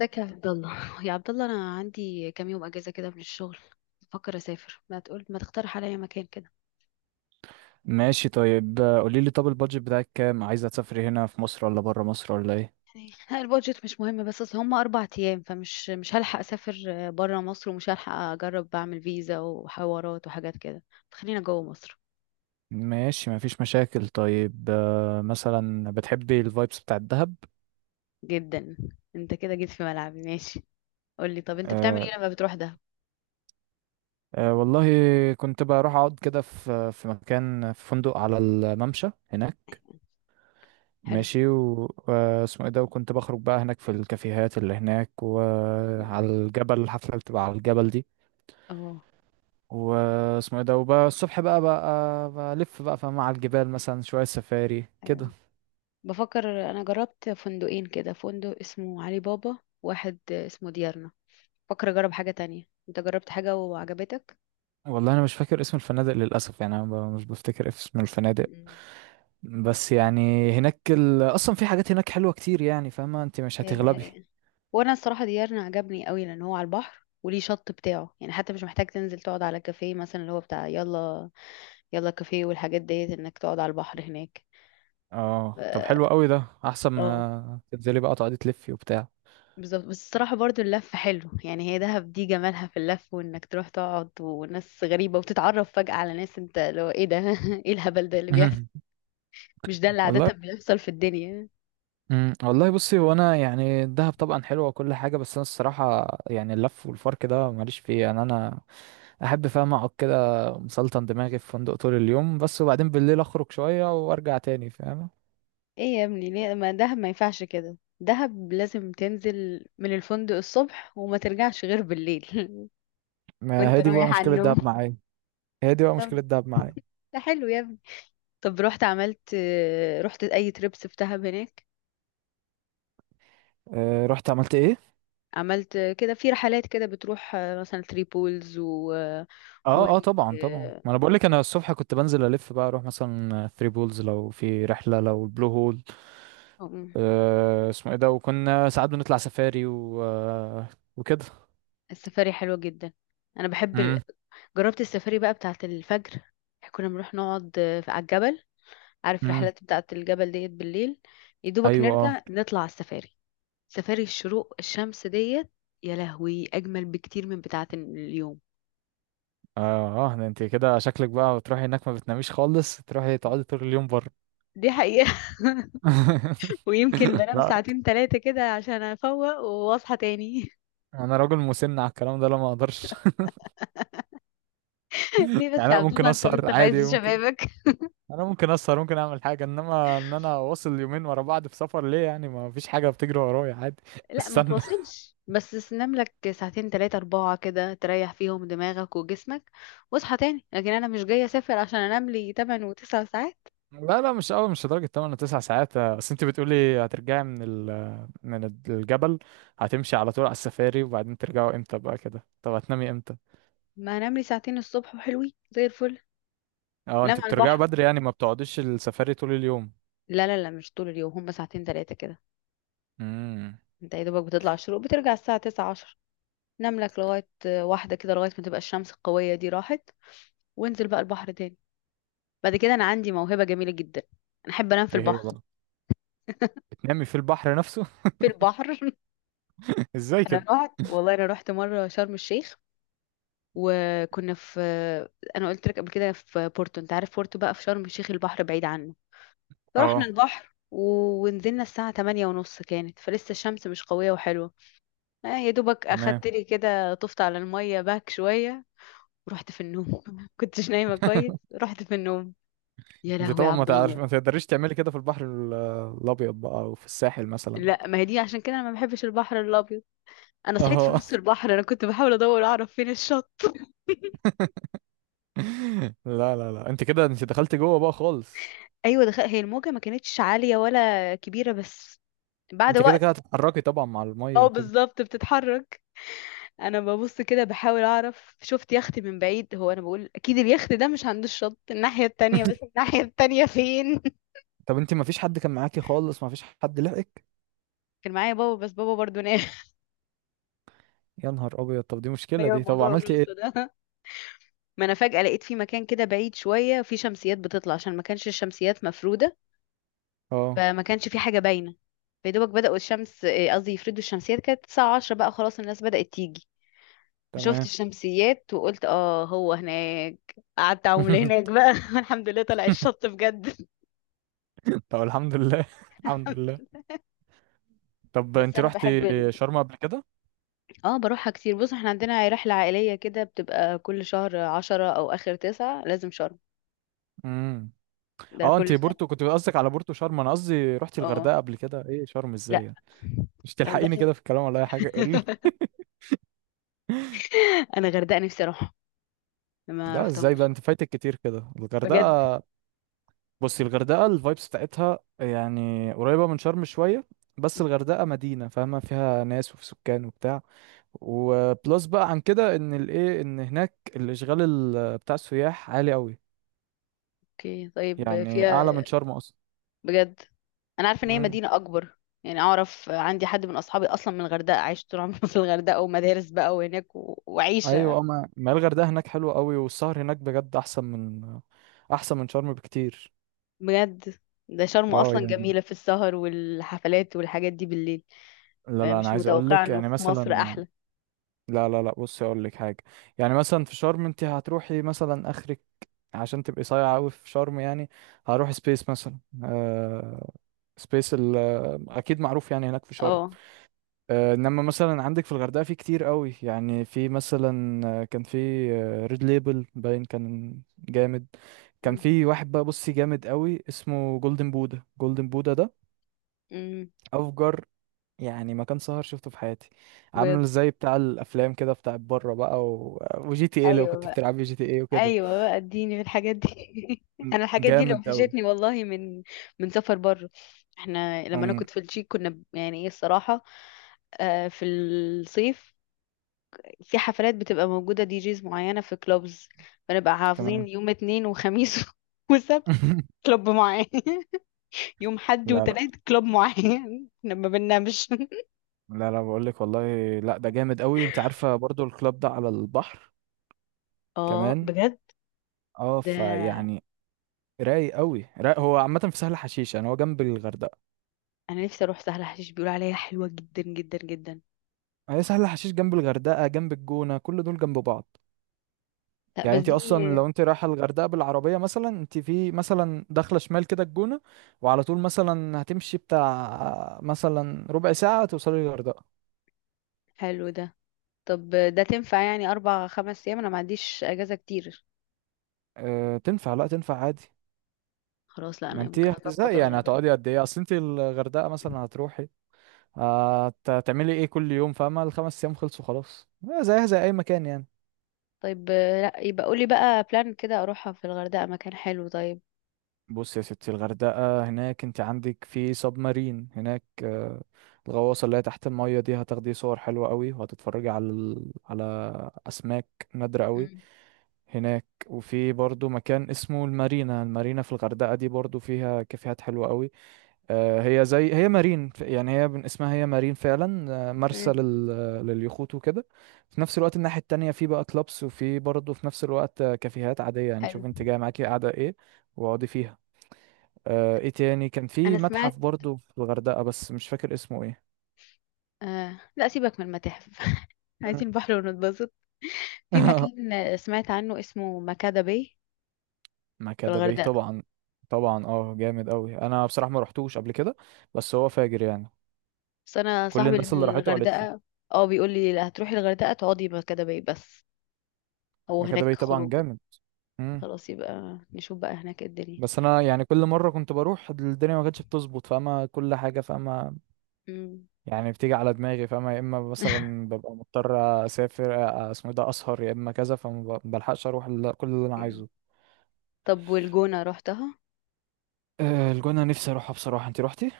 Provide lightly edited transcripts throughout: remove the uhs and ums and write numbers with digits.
ازيك يا عبد الله؟ يا عبد الله، انا عندي كام يوم اجازه كده من الشغل. بفكر اسافر، ما تقترح عليا مكان كده. ماشي، طيب. قولي لي، طب البادجت بتاعك كام؟ عايزة تسافري هنا في مصر ولا برا مصر ولا ايه؟ يعني لا، البادجت مش مهم، بس اصل هم 4 ايام، فمش مش هلحق اسافر بره مصر، ومش هلحق اجرب بعمل فيزا وحوارات وحاجات كده، فخلينا جوه مصر. ماشي، مفيش مشاكل. طيب مثلا بتحبي الفايبس بتاع الدهب. جدا. انت كده جيت في ملعبي. ماشي. قول لي، طب انت بتعمل آه، ايه لما بتروح؟ ده والله كنت بروح اقعد كده في مكان في فندق على الممشى هناك. حلو. ماشي واسمه ايه ده، وكنت بخرج بقى هناك في الكافيهات اللي هناك وعلى م- الجبل، الحفلة اللي بتبقى على الجبل دي. اه واسمه ايه ده، وبقى الصبح بقى بلف بقى، فاهمة؟ على الجبال مثلا شوية سفاري كده. أيوة. بفكر، انا جربت فندقين كده، فندق اسمه علي بابا، واحد اسمه ديارنا. بفكر اجرب حاجة تانية. انت جربت حاجة وعجبتك؟ والله انا مش فاكر اسم الفنادق للاسف، يعني انا مش بفتكر اسم الفنادق. مم. بس يعني هناك اصلا في حاجات هناك حلوه كتير يعني، فاهمه؟ انت مش هي دي هتغلبي. حقيقة. وانا الصراحة ديارنا عجبني قوي، لان هو على البحر وليه شط بتاعه، يعني حتى مش محتاج تنزل تقعد على كافيه مثلا اللي هو بتاع يلا، يلا كافيه والحاجات ديت، انك تقعد على البحر هناك. اه طب حلو ف- قوي ده، احسن اه، ما تنزلي بقى تقعدي تلفي وبتاع. بالظبط. بس الصراحة برضو اللف حلو، يعني هي دهب دي جمالها في اللف، وانك تروح تقعد وناس غريبة وتتعرف فجأة على ناس. انت لو ايه ده ايه الهبل ده اللي بيحصل؟ مهم. مش ده اللي والله. عادة بيحصل في الدنيا؟ مم. والله بصي، هو انا يعني الدهب طبعا حلوه وكل حاجه، بس انا الصراحه يعني اللف والفرك ده ماليش فيه، يعني انا احب، فاهم، اقعد كده مسلطن دماغي في فندق طول اليوم بس، وبعدين بالليل اخرج شويه وارجع تاني، فاهمه؟ ايه يا ابني؟ ليه؟ ما دهب ما ينفعش كده، دهب لازم تنزل من الفندق الصبح وما ترجعش غير بالليل. ما وانت هي دي بقى رايح على مشكله النوم. الدهب معايا. هي دي بقى مشكلة طب، دهب معايا. ده حلو يا ابني. طب رحت اي تريبس في دهب هناك؟ أه، رحت عملت ايه؟ عملت كده في رحلات كده، بتروح مثلا ثري بولز و اه اه وادي طبعا طبعا، ما انا بقول لك، انا الصبح كنت بنزل الف بقى اروح مثلا ثري بولز لو في رحلة، لو البلو هول. أم، أه اسمه ايه ده، وكنا ساعات بنطلع سفاري و وكده. السفاري حلوة جدا. انا بحب امم. جربت السفاري بقى بتاعت الفجر. كنا بنروح نقعد على الجبل، عارف امم. رحلات بتاعت الجبل ديت بالليل؟ يدوبك ايوه اه. نرجع نطلع على السفاري، سفاري الشروق، الشمس ديت. يا لهوي، اجمل بكتير من بتاعت اليوم. اه اه ده انت كده شكلك بقى بتروحي هناك ما بتناميش خالص، تروحي تقعدي طول اليوم بره. دي حقيقة. ويمكن بنام لا، ساعتين ثلاثة كده، عشان افوق واصحى تاني. انا راجل مسن على الكلام ده، لا ما اقدرش. يعني ليه بس يا انا عبد ممكن الله؟ انت اسهر لسه في عادي، عز ممكن. شبابك. انا ممكن اسهر، ممكن اعمل حاجه، انما ان انا واصل يومين ورا بعض في سفر، ليه؟ يعني ما فيش حاجه بتجري ورايا، عادي. لا ما استنى. توصلش، بس تنام لك ساعتين ثلاثة أربعة كده تريح فيهم دماغك وجسمك، واصحى تاني. لكن أنا مش جاية أسافر عشان أنام لي 8 و9 ساعات. لا لا مش قوي، مش لدرجه 8 9 ساعات. بس انت بتقولي هترجعي من من الجبل، هتمشي على طول على السفاري وبعدين ترجعوا امتى بقى كده؟ طب هتنامي امتى؟ ما أنام لي ساعتين الصبح، وحلوين زي الفل. اه نام انت على بترجعوا البحر. بدري يعني، ما بتقعديش السفاري طول اليوم؟ لا، لا، لا، مش طول اليوم، هم ساعتين تلاتة كده. امم. انت يا دوبك بتطلع الشروق، بترجع الساعة تسعة عشر، نام لك لغاية واحدة كده، لغاية ما تبقى الشمس القوية دي راحت، وانزل بقى البحر تاني. بعد كده، انا عندي موهبة جميلة جدا. انا احب انام في ايه هي البحر. بقى؟ بتنامي في البحر نفسه؟ في البحر. ازاي انا كده؟ رحت والله انا رحت مرة شرم الشيخ، وكنا في... انا قلت لك قبل كده في بورتو، انت عارف بورتو بقى في شرم الشيخ البحر بعيد عنه. فرحنا اه. البحر ونزلنا الساعة 8:30، كانت فلسه الشمس مش قوية وحلوة. يا دوبك تمام. اخدت لي كده، طفت على الميه باك شويه، ورحت في النوم. كنتش نايمه كويس، رحت في النوم. يا انت لهوي يا طبعا ما عبد تعرف، الله. ما تقدريش تعملي كده في البحر الابيض بقى او في الساحل مثلا. لا، ما هي دي عشان كده انا ما بحبش البحر الابيض. انا صحيت في اه. نص البحر، انا كنت بحاول ادور اعرف فين الشط. لا لا لا انت كده، انت دخلت جوه بقى خالص. ايوه دخل. هي الموجه ما كانتش عاليه ولا كبيره، بس بعد انت كده وقت... كده هتتحركي طبعا مع الميه اه، وكده. بالظبط، بتتحرك. انا ببص كده بحاول اعرف، شفت يخت من بعيد. هو انا بقول اكيد اليخت ده مش عند الشط الناحيه التانية. بس الناحيه التانية فين؟ طب انت ما فيش حد كان معاكي خالص؟ ما فيش حد لحقك؟ كان معايا بابا، بس بابا برضو نام. يا نهار ابيض، طب دي مشكله ايوه، دي، طب موضوع عملتي ايه؟ الوراثه ده. ما انا فجاه لقيت في مكان كده بعيد شويه في شمسيات بتطلع، عشان ما كانش الشمسيات مفروده، اه. فما كانش في حاجه باينه. فيدوبك بداوا الشمس، إيه قصدي، يفردوا الشمسيات، كانت الساعه 10 بقى، خلاص الناس بدات تيجي. فشفت تمام. الشمسيات وقلت، اه هو هناك. قعدت اعوم هناك بقى. الحمد لله طلع الشط بجد. طب الحمد لله. الحمد لله. طب بس انت انا بحب رحتي ال... شرم قبل كده؟ اه، بروحها كتير. بص، احنا عندنا رحله عائليه كده بتبقى كل شهر عشرة او اخر تسعة لازم شرم. امم. ده اه انت كل سنه. بورتو كنت قصدك؟ على بورتو شرم؟ انا قصدي رحتي اه، الغردقه قبل كده، ايه شرم ازاي لا، يعني؟ مش تلحقيني كده غردقه. في الكلام ولا اي حاجه، قولي. انا غردقه نفسي اروح، ما لا ازاي بقى رحتهمش. انت فايتك كتير كده بجد. الغردقه؟ بصي الغردقة الفايبس بتاعتها يعني قريبة من شرم شوية، بس الغردقة مدينة، فاهمة؟ فيها ناس وفي سكان وبتاع. وبلس بقى عن كده ان الايه، ان هناك الاشغال بتاع السياح عالي قوي، اوكي طيب، يعني اعلى من فيها؟ شرم اصلا. بجد، انا عارفه ان هي امم. مدينه اكبر. يعني اعرف، عندي حد من اصحابي اصلا من الغردقه عايش طول عمره في الغردقه ومدارس بقى وهناك، و... ايوه وعيشه. اما ما الغردقة هناك حلوة قوي، والسهر هناك بجد احسن من، احسن من شرم بكتير. بجد؟ ده شرم اه اصلا يعني، جميله في السهر والحفلات والحاجات دي بالليل. لا يعني لا انا مش عايز اقول متوقعه لك انه يعني في مصر مثلا، احلى. لا لا لا بصي اقول لك حاجه. يعني مثلا في شرم انت هتروحي مثلا اخرك، عشان تبقي صايعه قوي في شرم يعني، هروح سبيس مثلا. آه سبيس اكيد معروف يعني هناك في شرم. اه. انما مثلا عندك في الغردقه في كتير قوي، يعني في مثلا كان في ريد ليبل، باين كان جامد. كان في واحد بقى، بصي، جامد قوي اسمه جولدن بودا. جولدن بودا ده أمم، افجر يعني مكان سهر شفته في حياتي. عامل بجد؟ زي بتاع الافلام كده بتاع بره بقى وجي تي ايه، لو كنت ايوه. بتلعب جي تي ايه وكده. ايوه بقى، اديني في الحاجات دي. م- انا الحاجات دي اللي جامد قوي. وحشتني والله، من سفر بره. احنا لما انا كنت في التشيك كنا يعني ايه الصراحه، في الصيف في حفلات بتبقى موجوده، دي جيز معينه في كلوبز. فنبقى حافظين تمام. يوم اتنين وخميس وسبت كلوب معين. يوم حد لا لا، وتلات كلوب معين. احنا ما بننامش. لا لا بقول لك والله، لا ده جامد قوي. انت عارفه برضو الكلاب ده على البحر اه، كمان. بجد؟ اه ده فيعني رايق قوي رايق، هو عامه في سهل حشيش يعني، هو جنب الغردقه. انا نفسي اروح سهل حشيش، بيقولوا عليها حلوه جدا جدا جدا. هي سهل حشيش جنب الغردقه، جنب الجونه، كل دول جنب بعض. لا يعني بس انت اصلا دي... لو انت رايحه الغردقه بالعربيه مثلا، انت في مثلا داخله شمال كده الجونه وعلى طول، مثلا هتمشي بتاع مثلا ربع ساعه توصلي الغردقه. حلو ده. طب ده تنفع؟ يعني أربع خمس أيام، أنا ما عنديش أجازة كتير. اه تنفع، لا تنفع عادي. خلاص. لا، ما أنا انت ممكن أظبط هتزهقي يعني، الغردقة. هتقعدي قد ايه؟ اصل انت الغردقه مثلا هتروحي هتعملي ايه كل يوم، فاهمه؟ الخمس ايام خلصوا خلاص، اه زيها زي اي مكان يعني. طيب. لا يبقى قولي بقى بلان كده أروحها في الغردقة، مكان حلو طيب. بص يا ستي، الغردقة هناك انت عندك في سب مارين هناك، الغواصة اللي هي تحت المية دي، هتاخدي صور حلوة قوي، وهتتفرجي على على أسماك نادرة قوي مم. هناك. وفي برضو مكان اسمه المارينا. المارينا في الغردقة دي برضو فيها كافيهات حلوة قوي. هي زي هي مارين يعني، هي من اسمها هي مارين فعلا، مرسى أوكي، لليخوت وكده. في نفس الوقت الناحية التانية في بقى كلابس، وفي برضو في نفس الوقت كافيهات عادية يعني، حلو. شوف انت جاي معاكي قاعدة ايه، واقعدي فيها. آه، ايه تاني؟ كان في أنا متحف سمعت برضو في الغردقة بس مش فاكر اسمه ايه. لا، سيبك من المتاحف. مم. عايزين بحر ونتبسط. في مكان سمعت عنه اسمه مكادة باي، في مكادة باي الغردقة. طبعا. طبعا اه، جامد قوي. انا بصراحة ما رحتوش قبل كده بس هو فاجر يعني. بس أنا كل صاحبي اللي الناس من اللي راحته قالت لي الغردقة، اه بيقول لي لا، هتروحي الغردقة تقعدي مكادة باي بس. هو مكادة هناك باي طبعا خروج. جامد. مم. خلاص يبقى نشوف بقى هناك إيه الدنيا. بس انا يعني كل مرة كنت بروح الدنيا ما كانتش بتظبط، فاما كل حاجة، فاما مم. يعني بتيجي على دماغي، فاما يا اما مثلا ببقى مضطر اسافر اسمه إيه ده اسهر، يا اما كذا، فما بلحقش اروح كل اللي انا عايزه. طب، والجونة روحتها؟ الجونة نفسي اروحها بصراحة، انت روحتي؟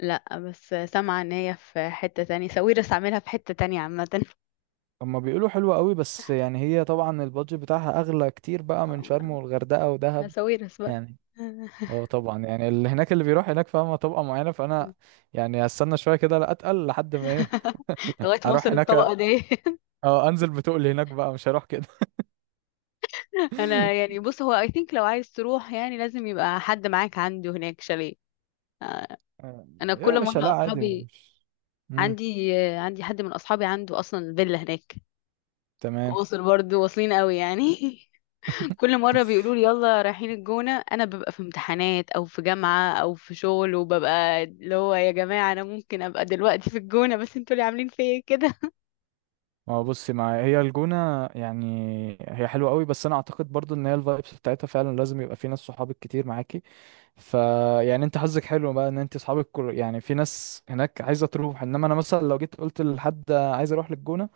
لا، بس سامعة ان هي في حتة تانية، ساويرس عاملها في حتة تانية عامة. هما بيقولوا حلوة قوي، بس يعني هي طبعا البادجت بتاعها اغلى كتير بقى من شرم والغردقة ودهب ساويرس بقى. يعني. اه طبعا يعني اللي هناك، اللي بيروح هناك فاهمة طبقة معينة، فانا يعني هستنى شوية كده، لا اتقل لحد ما ايه، لغاية ما اروح اوصل هناك. الطبقة دي. اه انزل بتقل هناك بقى، مش هروح كده. انا يعني، بص، هو اي ثينك لو عايز تروح يعني لازم يبقى حد معاك عنده هناك شاليه. آه، آه، انا يا كل باشا لا مرة عادي، اصحابي مش، امم، عندي آه، عندي حد من اصحابي عنده اصلا فيلا هناك. تمام. واصل برضه، واصلين قوي يعني. كل مرة بيقولوا لي يلا رايحين الجونة، أنا ببقى في امتحانات أو في جامعة أو في شغل، وببقى اللي هو يا جماعة، أنا ممكن أبقى دلوقتي في الجونة بس انتوا اللي عاملين فيا كده. ما هو بصي معايا هي الجونة يعني، هي حلوة قوي بس انا اعتقد برضو ان هي الفايبس بتاعتها فعلا لازم يبقى في ناس صحابك كتير معاكي، فيعني انت حظك حلو بقى ان انت اصحابك، كل يعني في ناس هناك عايزه تروح. انما انا مثلا لو جيت قلت لحد عايز اروح للجونه،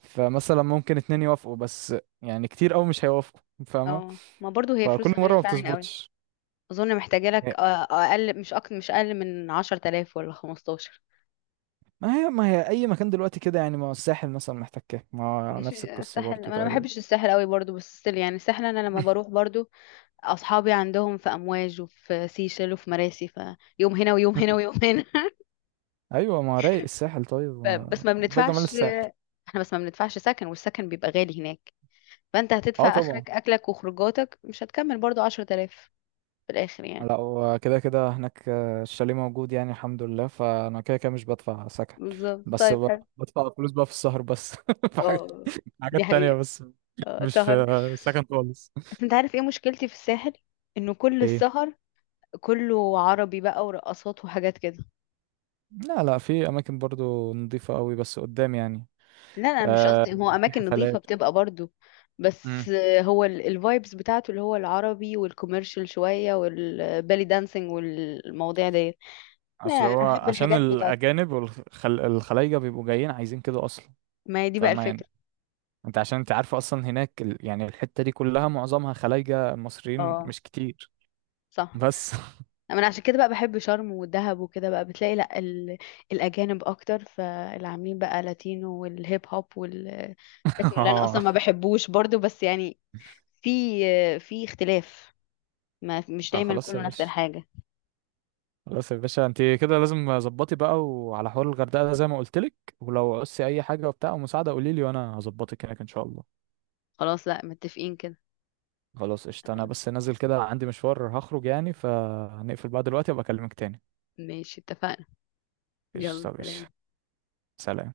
فمثلا ممكن اتنين يوافقوا بس، يعني كتير قوي مش هيوافقوا، فاهمه؟ اه، ما برضو هي فكل فلوسها مره غالية ما فعلا قوي. بتظبطش. أظن محتاجة لك هي- أقل، مش أكتر، مش أقل من عشرة آلاف ولا 15. ما هي، ما هي اي مكان دلوقتي كده يعني، ما هو الساحل مثلا محتاج كده، ما هو نفس ماشي، القصه الساحل. ما برضو أنا ما تقريبا. بحبش الساحل قوي برضو، بس still يعني الساحل أنا لما بروح برضو أصحابي عندهم في أمواج وفي سيشل وفي مراسي، فيوم هنا ويوم هنا مم. ويوم هنا. ايوه ما هو رايق الساحل طيب، ما بس ما ده جمال بندفعش. الساحل. احنا بس ما بندفعش سكن، والسكن بيبقى غالي هناك. فانت اه هتدفع طبعا. اخرك اكلك وخروجاتك، مش هتكمل برضو 10,000 في الاخر يعني. لا وكده كده هناك الشاليه موجود يعني، الحمد لله، فانا كده كده مش بدفع سكن. بالظبط بس طيب حلو. بدفع فلوس بقى في السهر بس. في حاجة- اه، دي حاجات تانية حقيقة. بس. اه، مش سهر. في سكن خالص. بس انت عارف ايه مشكلتي في الساحل؟ انه كل ايه؟ السهر كله عربي بقى، ورقصات وحاجات كده. لا لا في اماكن برضو نظيفة قوي بس قدام يعني. لا، انا مش آه، قصدي، هو في اماكن نظيفة حفلات. بتبقى برضو. بس امم. هو الفايبس بتاعته اللي هو العربي والكوميرشال شوية والبالي دانسينج والمواضيع ديت. لا، اصل انا هو احب عشان الحاجات بتاعت... الاجانب والخلايجة بيبقوا جايين عايزين كده اصلا، ما هي دي بقى فاهمة يعني؟ الفكرة. انت عشان انت عارفة اصلا هناك يعني الحتة دي كلها معظمها خلايجة، مصريين اه، مش كتير صح. بس. انا عشان كده بقى بحب شرم والدهب وكده، بقى بتلاقي لا ال... الاجانب اكتر، فاللي عاملين بقى لاتينو والهيب هوب والتكنو اللي انا اصلا ما اه. بحبوش برضو، بس يعني في في اختلاف. ما مش اه دايما خلاص يا كله نفس باشا، الحاجة. خلاص يا باشا، انت كده لازم ظبطي بقى وعلى حوار الغردقه ده زي ما قلت لك. ولو عوزتي اي حاجه وبتاع ومساعده قولي لي وانا هظبطك هناك ان شاء الله. خلاص. لا، متفقين كده. خلاص قشطه، انا بس نازل كده عندي مشوار هخرج يعني، فهنقفل بقى دلوقتي، وابقى اكلمك تاني. ماشي، اتفقنا. قشطه يلا يا باشا. سلام. سلام.